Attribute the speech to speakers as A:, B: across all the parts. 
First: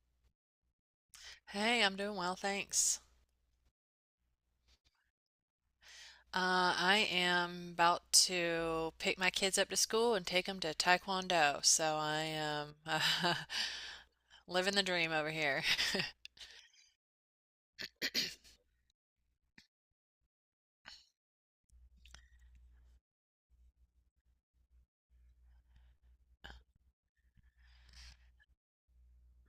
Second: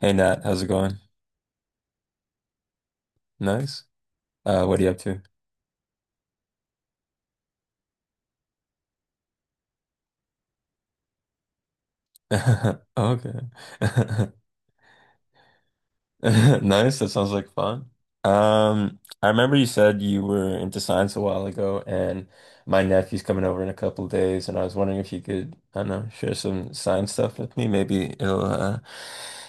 A: Hey Nat, how's it going?
B: Hey, I'm doing well, thanks.
A: Nice. What are you up to?
B: I am about to pick my kids up to school and take them to Taekwondo, so I am
A: Okay.
B: living the dream over here.
A: Nice. That sounds like fun. I remember you said you were into science a while ago, and my nephew's coming over in a couple of days, and I was wondering if you could, I don't know, share some science stuff with me. Maybe it'll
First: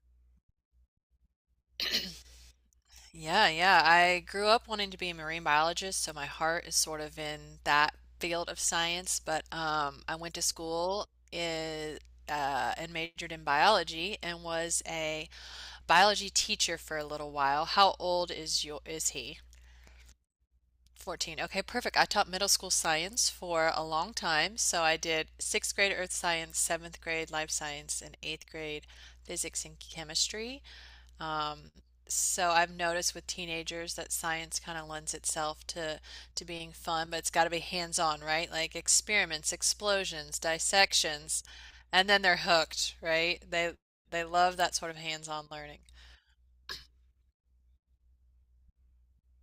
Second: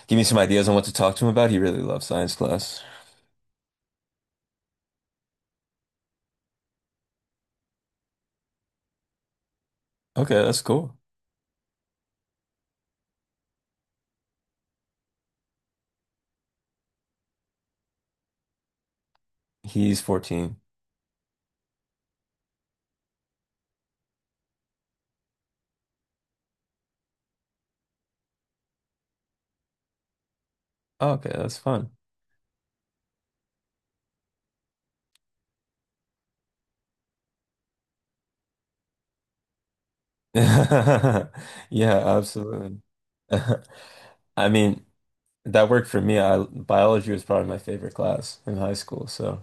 A: give me some ideas on what to talk to him about. He really loves science class.
B: Yeah, yeah, I grew up wanting to be a marine biologist, so my heart is sort of in that field of science, but I went
A: Okay,
B: to
A: that's cool.
B: school in, and majored in biology and was a biology teacher for a little while. How old is your is he?
A: He's 14.
B: 14. Okay, perfect. I taught middle school science for a long time. So I did sixth grade earth science, seventh grade life science, and eighth grade physics and chemistry.
A: Oh, okay, that's
B: Um,
A: fun.
B: so I've noticed with teenagers that science kind of lends itself to being fun, but it's got to be hands-on, right? Like experiments, explosions, dissections,
A: Yeah,
B: and then they're
A: absolutely.
B: hooked, right? They they
A: I
B: love that
A: mean,
B: sort of hands-on
A: that
B: learning.
A: worked for me. I biology was probably my favorite class in high school, so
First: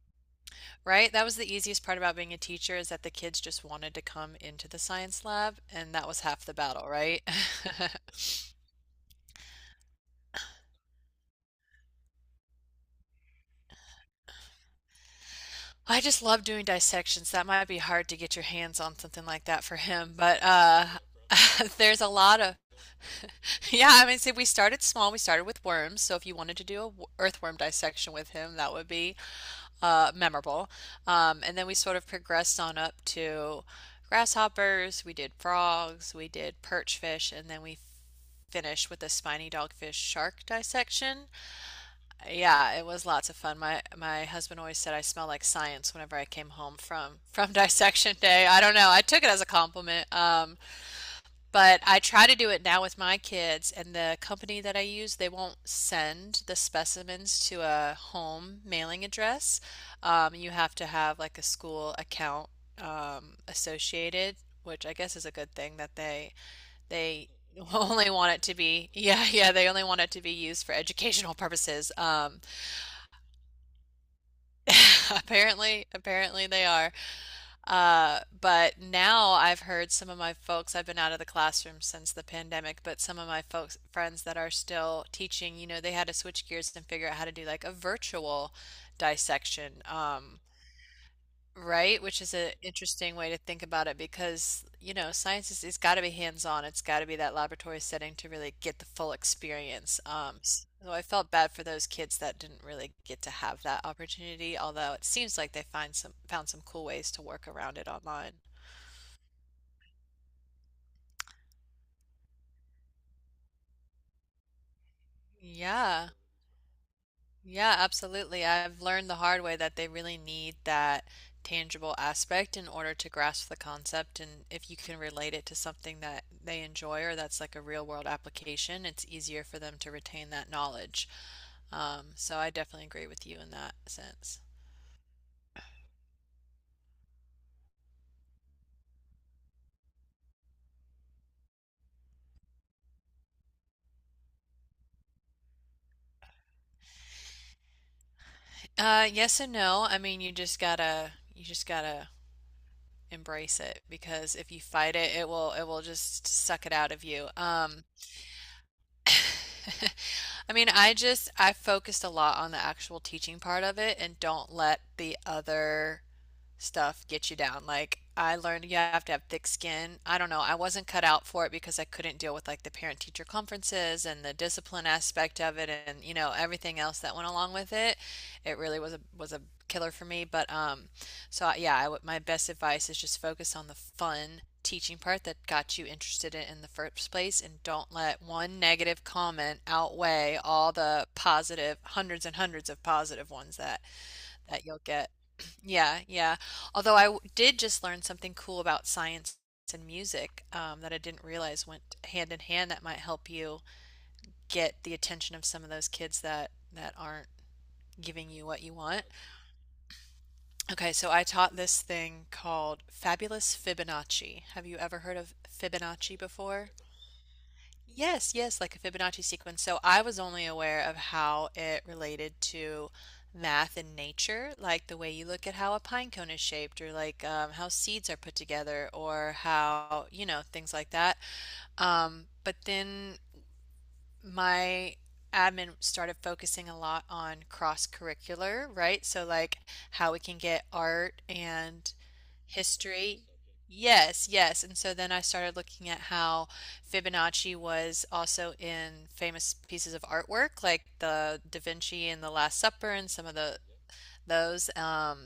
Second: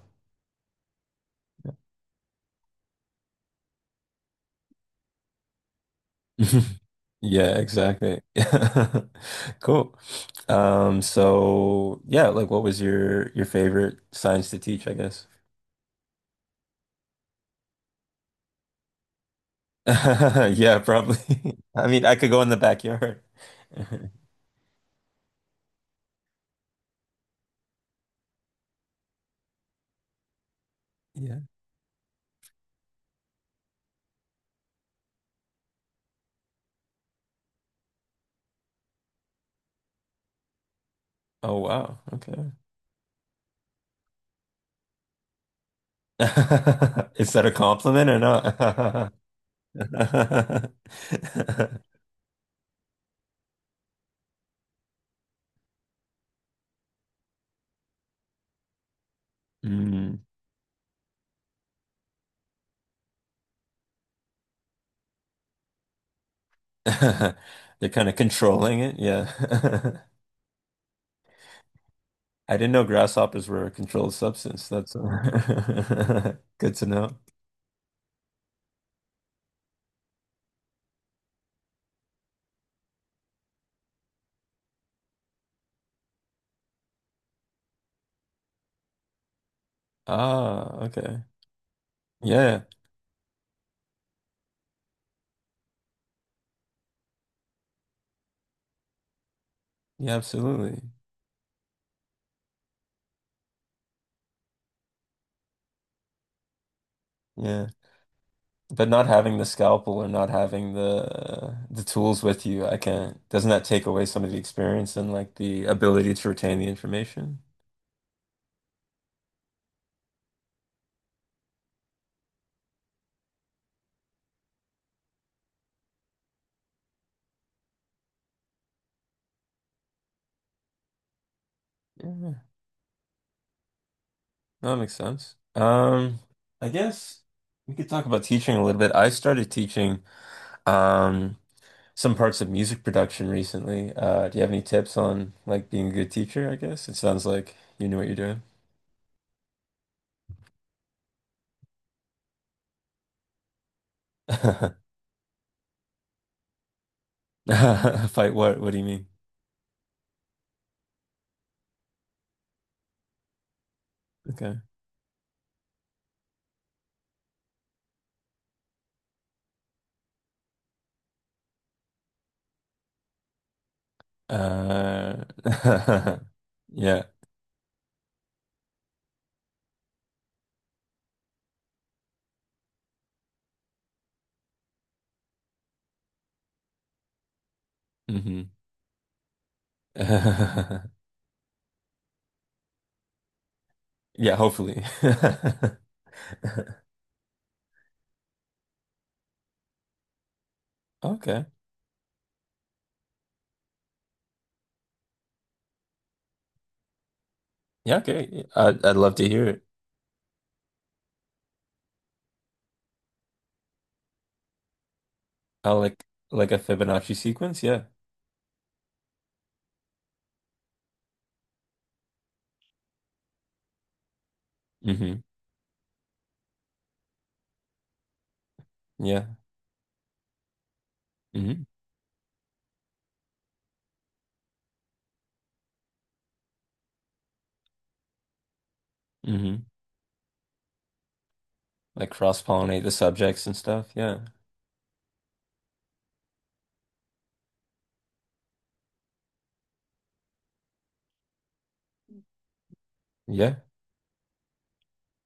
B: Right? That was the easiest part about being a teacher is that the kids just wanted to come into the science lab, and that was half the battle, right?
A: yeah, exactly. Cool. So yeah, like what was your favorite science to teach, I guess?
B: I just love doing dissections. That might be hard to get your hands on something like that for him, but
A: Yeah, probably. I
B: there's
A: mean,
B: a
A: I could
B: lot
A: go in
B: of
A: the backyard.
B: yeah, I mean, see, we started small. We started with worms, so if you wanted to do a earthworm dissection with him, that would be memorable.
A: Yeah.
B: Um, and then we sort of progressed on up to grasshoppers, we did frogs, we did perch fish, and then we finish with the spiny dogfish shark dissection.
A: Oh wow. Okay.
B: Yeah, it was lots of fun. My husband always said I smell like science whenever I came home from
A: Is that a
B: from
A: compliment
B: dissection
A: or
B: day. I don't know. I
A: not?
B: took it as a compliment. But I try to do it now with my kids and the company that I use, they won't send the specimens to a home mailing address.
A: Mm.
B: You have to have like a school account associated, which I guess is a good thing that they they
A: They're kind
B: only
A: of
B: want it to
A: controlling
B: be,
A: it.
B: yeah, yeah, they only want
A: Yeah.
B: it to be used for educational purposes.
A: I didn't know grasshoppers were a controlled substance. That's uh,
B: Apparently they
A: good to
B: are.
A: know.
B: But now I've heard some of my folks, I've been out of the classroom since the pandemic, but some of my folks, friends that are still teaching, you know, they had to switch gears and figure out how to do like a virtual dissection.
A: Ah, okay.
B: Right, which is an
A: Yeah,
B: interesting way to think about it because, you know, science is it's got to be hands-on. It's got to be that laboratory setting to really get the full experience.
A: yeah, absolutely.
B: So I felt bad for those kids that didn't really get to have that opportunity, although it seems like they find some found some cool ways to work
A: Yeah.
B: around it online.
A: But not having the scalpel or not having the the tools with you, I can't. Doesn't that take away some of the experience and like the
B: Yeah.
A: ability to retain the information?
B: Yeah, absolutely. I've learned the hard way that they really need that tangible aspect in order to grasp the concept. And if you can relate it to something that they enjoy or that's like a real world application, it's easier for them to retain that knowledge.
A: Yeah,
B: So I definitely agree with you in that sense.
A: that makes sense. I guess we could talk about teaching a little bit. I started teaching. Um, some parts of music production recently. Do you have any tips on like being a good teacher, I guess? It sounds like you knew what you're doing.
B: Yes and no. I mean, you just gotta embrace it because if you fight it, it will just suck it out of you.
A: Fight what? What do you mean?
B: I mean, I just I focused a lot on the actual teaching part of it and don't
A: Okay.
B: let the other stuff get you down. Like I learned you have to have thick skin. I don't know. I wasn't cut out for it because I couldn't deal with like the parent teacher conferences and the discipline
A: Uh,
B: aspect of it and you know everything else
A: yeah.
B: that went along with it. It really was a killer for me, but So yeah, I w my best advice is just focus on the fun teaching part that got you interested in the first place and don't let
A: hmm
B: one negative comment outweigh all the positive hundreds and hundreds of positive ones that
A: Yeah,
B: you'll
A: hopefully.
B: get. Yeah, yeah. Although did just learn something cool about science and music that I didn't
A: Okay.
B: realize went hand in hand that might help you get the attention of some of those kids that aren't
A: Yeah,
B: giving
A: okay.
B: you what you
A: I'd
B: want.
A: love to hear it.
B: Okay, so I taught this thing called Fabulous Fibonacci. Have you ever heard of
A: I
B: Fibonacci
A: like a
B: before?
A: Fibonacci sequence, yeah.
B: Yes, yes, like a Fibonacci sequence. So I was only aware of how it related to math and nature, like the way
A: hmm
B: you look at how a pine cone is shaped, or like how seeds are put together,
A: Yeah.
B: or how, you know, things like that.
A: hmm
B: But then my admin started focusing a lot on cross curricular, right? So like
A: hmm
B: how we can get art and
A: Like cross-pollinate the
B: history.
A: subjects and stuff. Yeah.
B: Yes, yes. And so then I started looking at how Fibonacci was also in famous pieces of artwork like the Da Vinci and the Last Supper and some of the
A: Yeah.
B: those. Um,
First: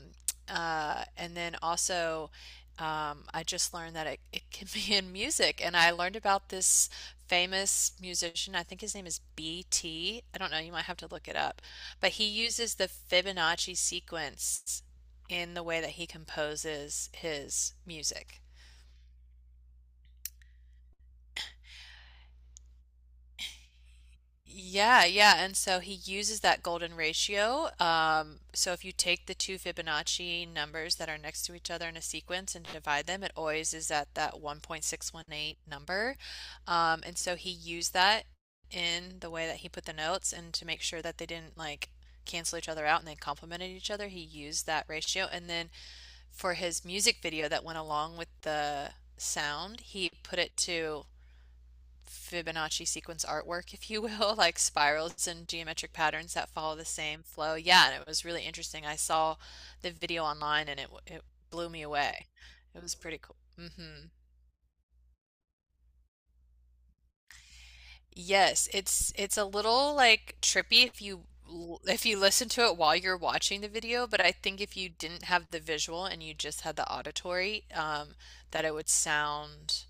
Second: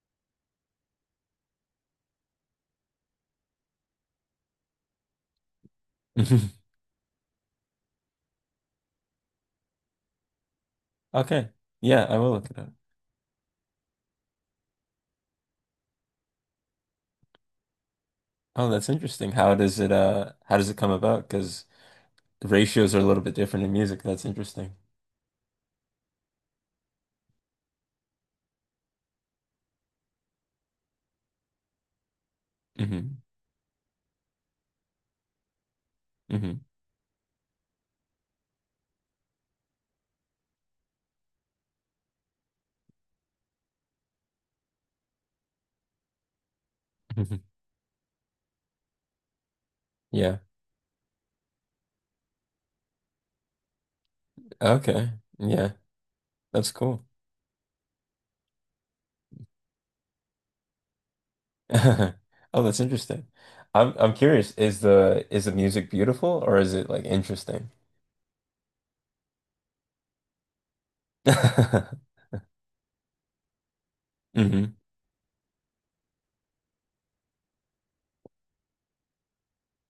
B: uh, And then also, I just learned that it can be in music. And I learned about this famous musician. I think his name is B T. I don't know. You might have to look it
A: Okay.
B: up.
A: Yeah,
B: But
A: I
B: he
A: will look it up.
B: uses the Fibonacci sequence in the way that he composes his music.
A: Oh, that's interesting. How does it how does it come about? Because ratios are a little bit different in music. That's interesting.
B: Yeah, yeah. And so he uses that golden ratio. So if you take the two Fibonacci numbers that are next to each other in a sequence and divide
A: Hmm
B: them, it always is at that 1.618 number.
A: hmm
B: And so he used that in the way that he put the notes and to make sure that they didn't like cancel each other out and they complemented each other, he used that ratio. And then for his music
A: hmm
B: video that went along with the sound, he
A: Yeah.
B: put it to Fibonacci sequence artwork, if you will, like
A: Okay.
B: spirals and
A: Yeah.
B: geometric patterns that
A: That's
B: follow the
A: cool.
B: same flow. Yeah, and it was really interesting. I saw the video online and it blew me away.
A: Oh, that's
B: It was pretty
A: interesting.
B: cool.
A: I'm
B: Hmm.
A: I'm curious, is the music beautiful or is it like interesting?
B: Yes, it's a little like trippy if you
A: hmm
B: if you listen to it while you're watching the video, but I think if you didn't have the visual and you just had the auditory, that it would sound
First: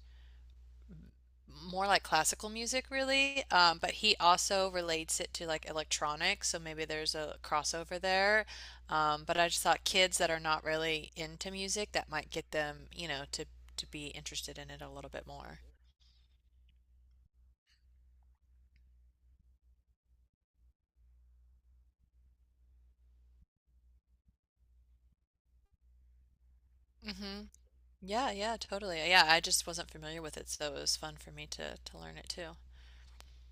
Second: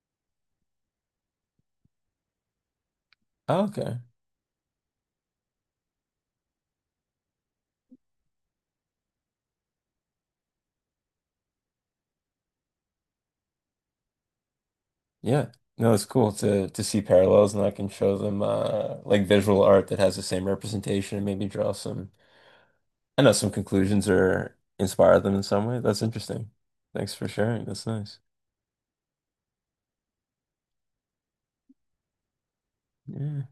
B: more like classical music really
A: Oh,
B: but
A: okay.
B: he also relates it to like electronics so maybe there's a crossover there but I just thought kids that are not really into music that might get them you know to be interested in it a little bit
A: Yeah.
B: more
A: No, it's cool to see parallels and I can show them like visual art that has the same representation and maybe draw some I know some conclusions are inspire them in some way. That's interesting. Thanks for
B: hmm
A: sharing. That's nice.
B: yeah yeah totally yeah I just wasn't familiar with it so it was fun for me to learn it too
A: Yeah.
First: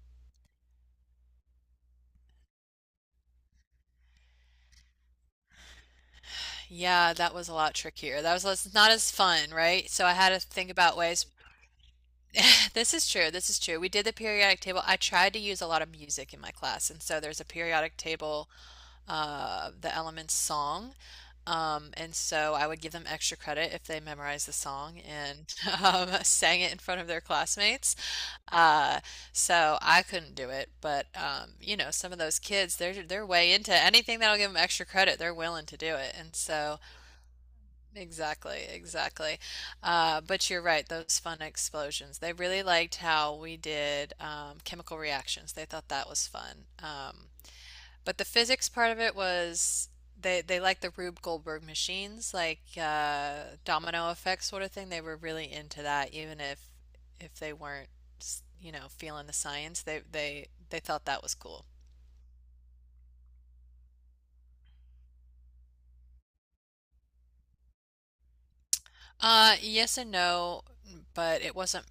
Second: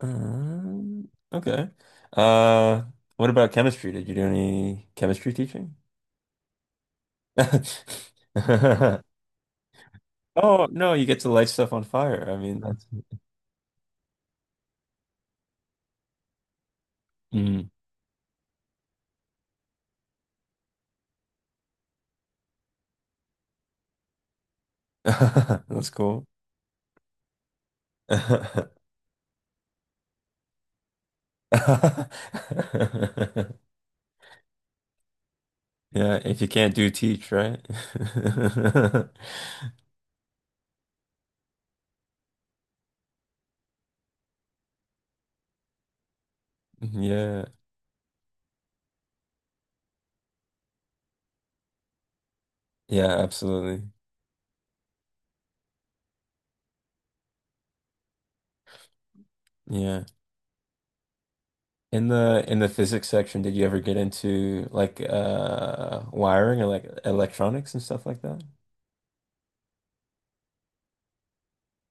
A: Okay. Uh, what about chemistry? Did you do any chemistry teaching?
B: yeah that was a lot trickier not as fun right so I had to
A: Oh,
B: think
A: no,
B: about
A: you get
B: ways
A: to light stuff on fire. I mean, that's
B: This is true. This is true. We did the periodic table. I tried to use a lot of music in my class, and so there's a
A: Mm.
B: periodic table the elements song. And so I would give them extra credit if they memorized the song and
A: That's cool.
B: sang it in front of their classmates. Uh, so I couldn't do it, but you know, some of those kids, they're they're way into anything that'll give them extra credit. They're willing to do it,
A: Yeah,
B: and
A: if you can't
B: so.
A: do teach, right?
B: Exactly, exactly. But you're right, those fun explosions. They really liked how we did chemical reactions. They thought that was fun.
A: Yeah.
B: But the physics part of it was they liked the Rube Goldberg machines, like
A: Yeah, absolutely.
B: domino effect sort of thing. They were really into that, even if they weren't, you know, feeling the science. They
A: Yeah.
B: they they thought that was cool.
A: In the physics section, did you ever get into like wiring or like electronics and stuff like that?
B: Yes and no, but it wasn't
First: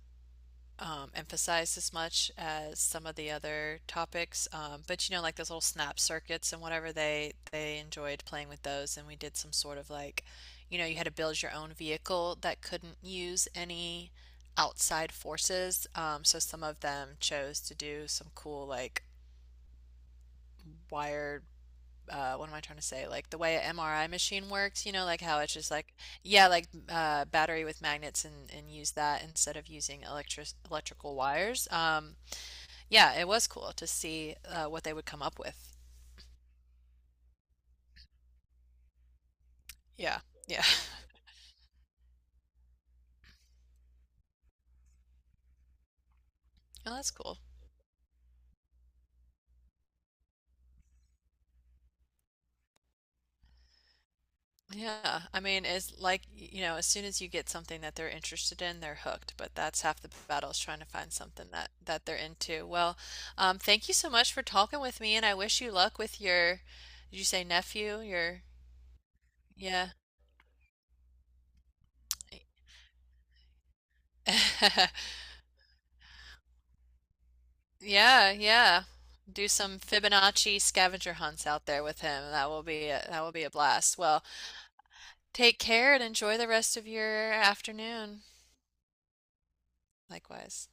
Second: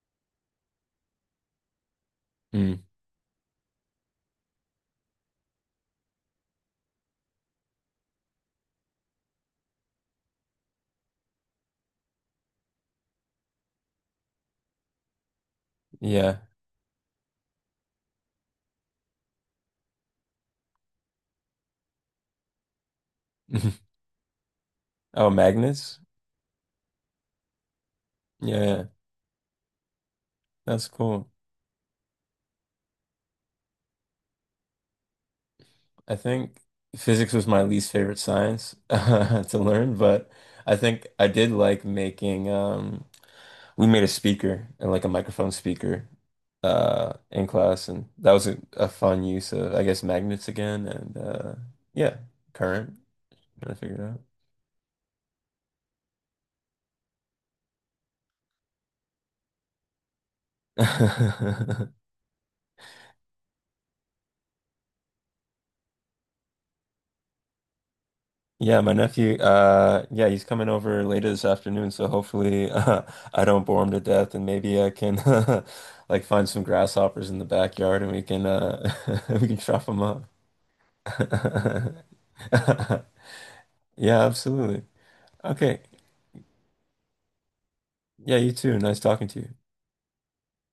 B: emphasized as much as
A: Mm,
B: some of the other topics. But you know, like those little snap circuits and whatever, they enjoyed playing with those, and we did some sort of like, you know, you had to build your own vehicle that couldn't use any outside forces.
A: yeah.
B: So some of them chose to do some cool like wired. What am I trying to say? Like the way an MRI machine works, you know, like
A: Oh,
B: how it's just like,
A: magnets?
B: yeah, like battery with magnets and
A: Yeah,
B: use that instead of using
A: that's
B: electrical
A: cool.
B: wires. Yeah, it was cool to see what they would come up with.
A: I think physics was my least favorite science to learn,
B: Yeah,
A: but
B: yeah.
A: I think I did like making we made a speaker and like a microphone speaker
B: Oh, that's cool.
A: in class and that was a fun use of I guess magnets again and yeah, current trying to figure it out.
B: Yeah, I mean, it's like, you know, as soon as you get something that they're interested in, they're hooked. But that's half the battle is trying to find something that they're into. Well, thank you so much for talking with me, and I wish you luck with your, did you say nephew? Your,
A: Yeah, my nephew,
B: yeah.
A: uh, yeah, he's coming over later this afternoon, so hopefully I don't bore him to death and maybe I can like find some grasshoppers in the backyard and we
B: Yeah,
A: can
B: yeah. Do
A: we can
B: some
A: chop them up.
B: Fibonacci scavenger hunts out there with him. That will be that will be a blast.
A: Yeah,
B: Well,
A: absolutely.
B: take
A: Okay.
B: care and enjoy the rest of your afternoon.
A: Yeah, you too. Nice talking to you.
B: Likewise.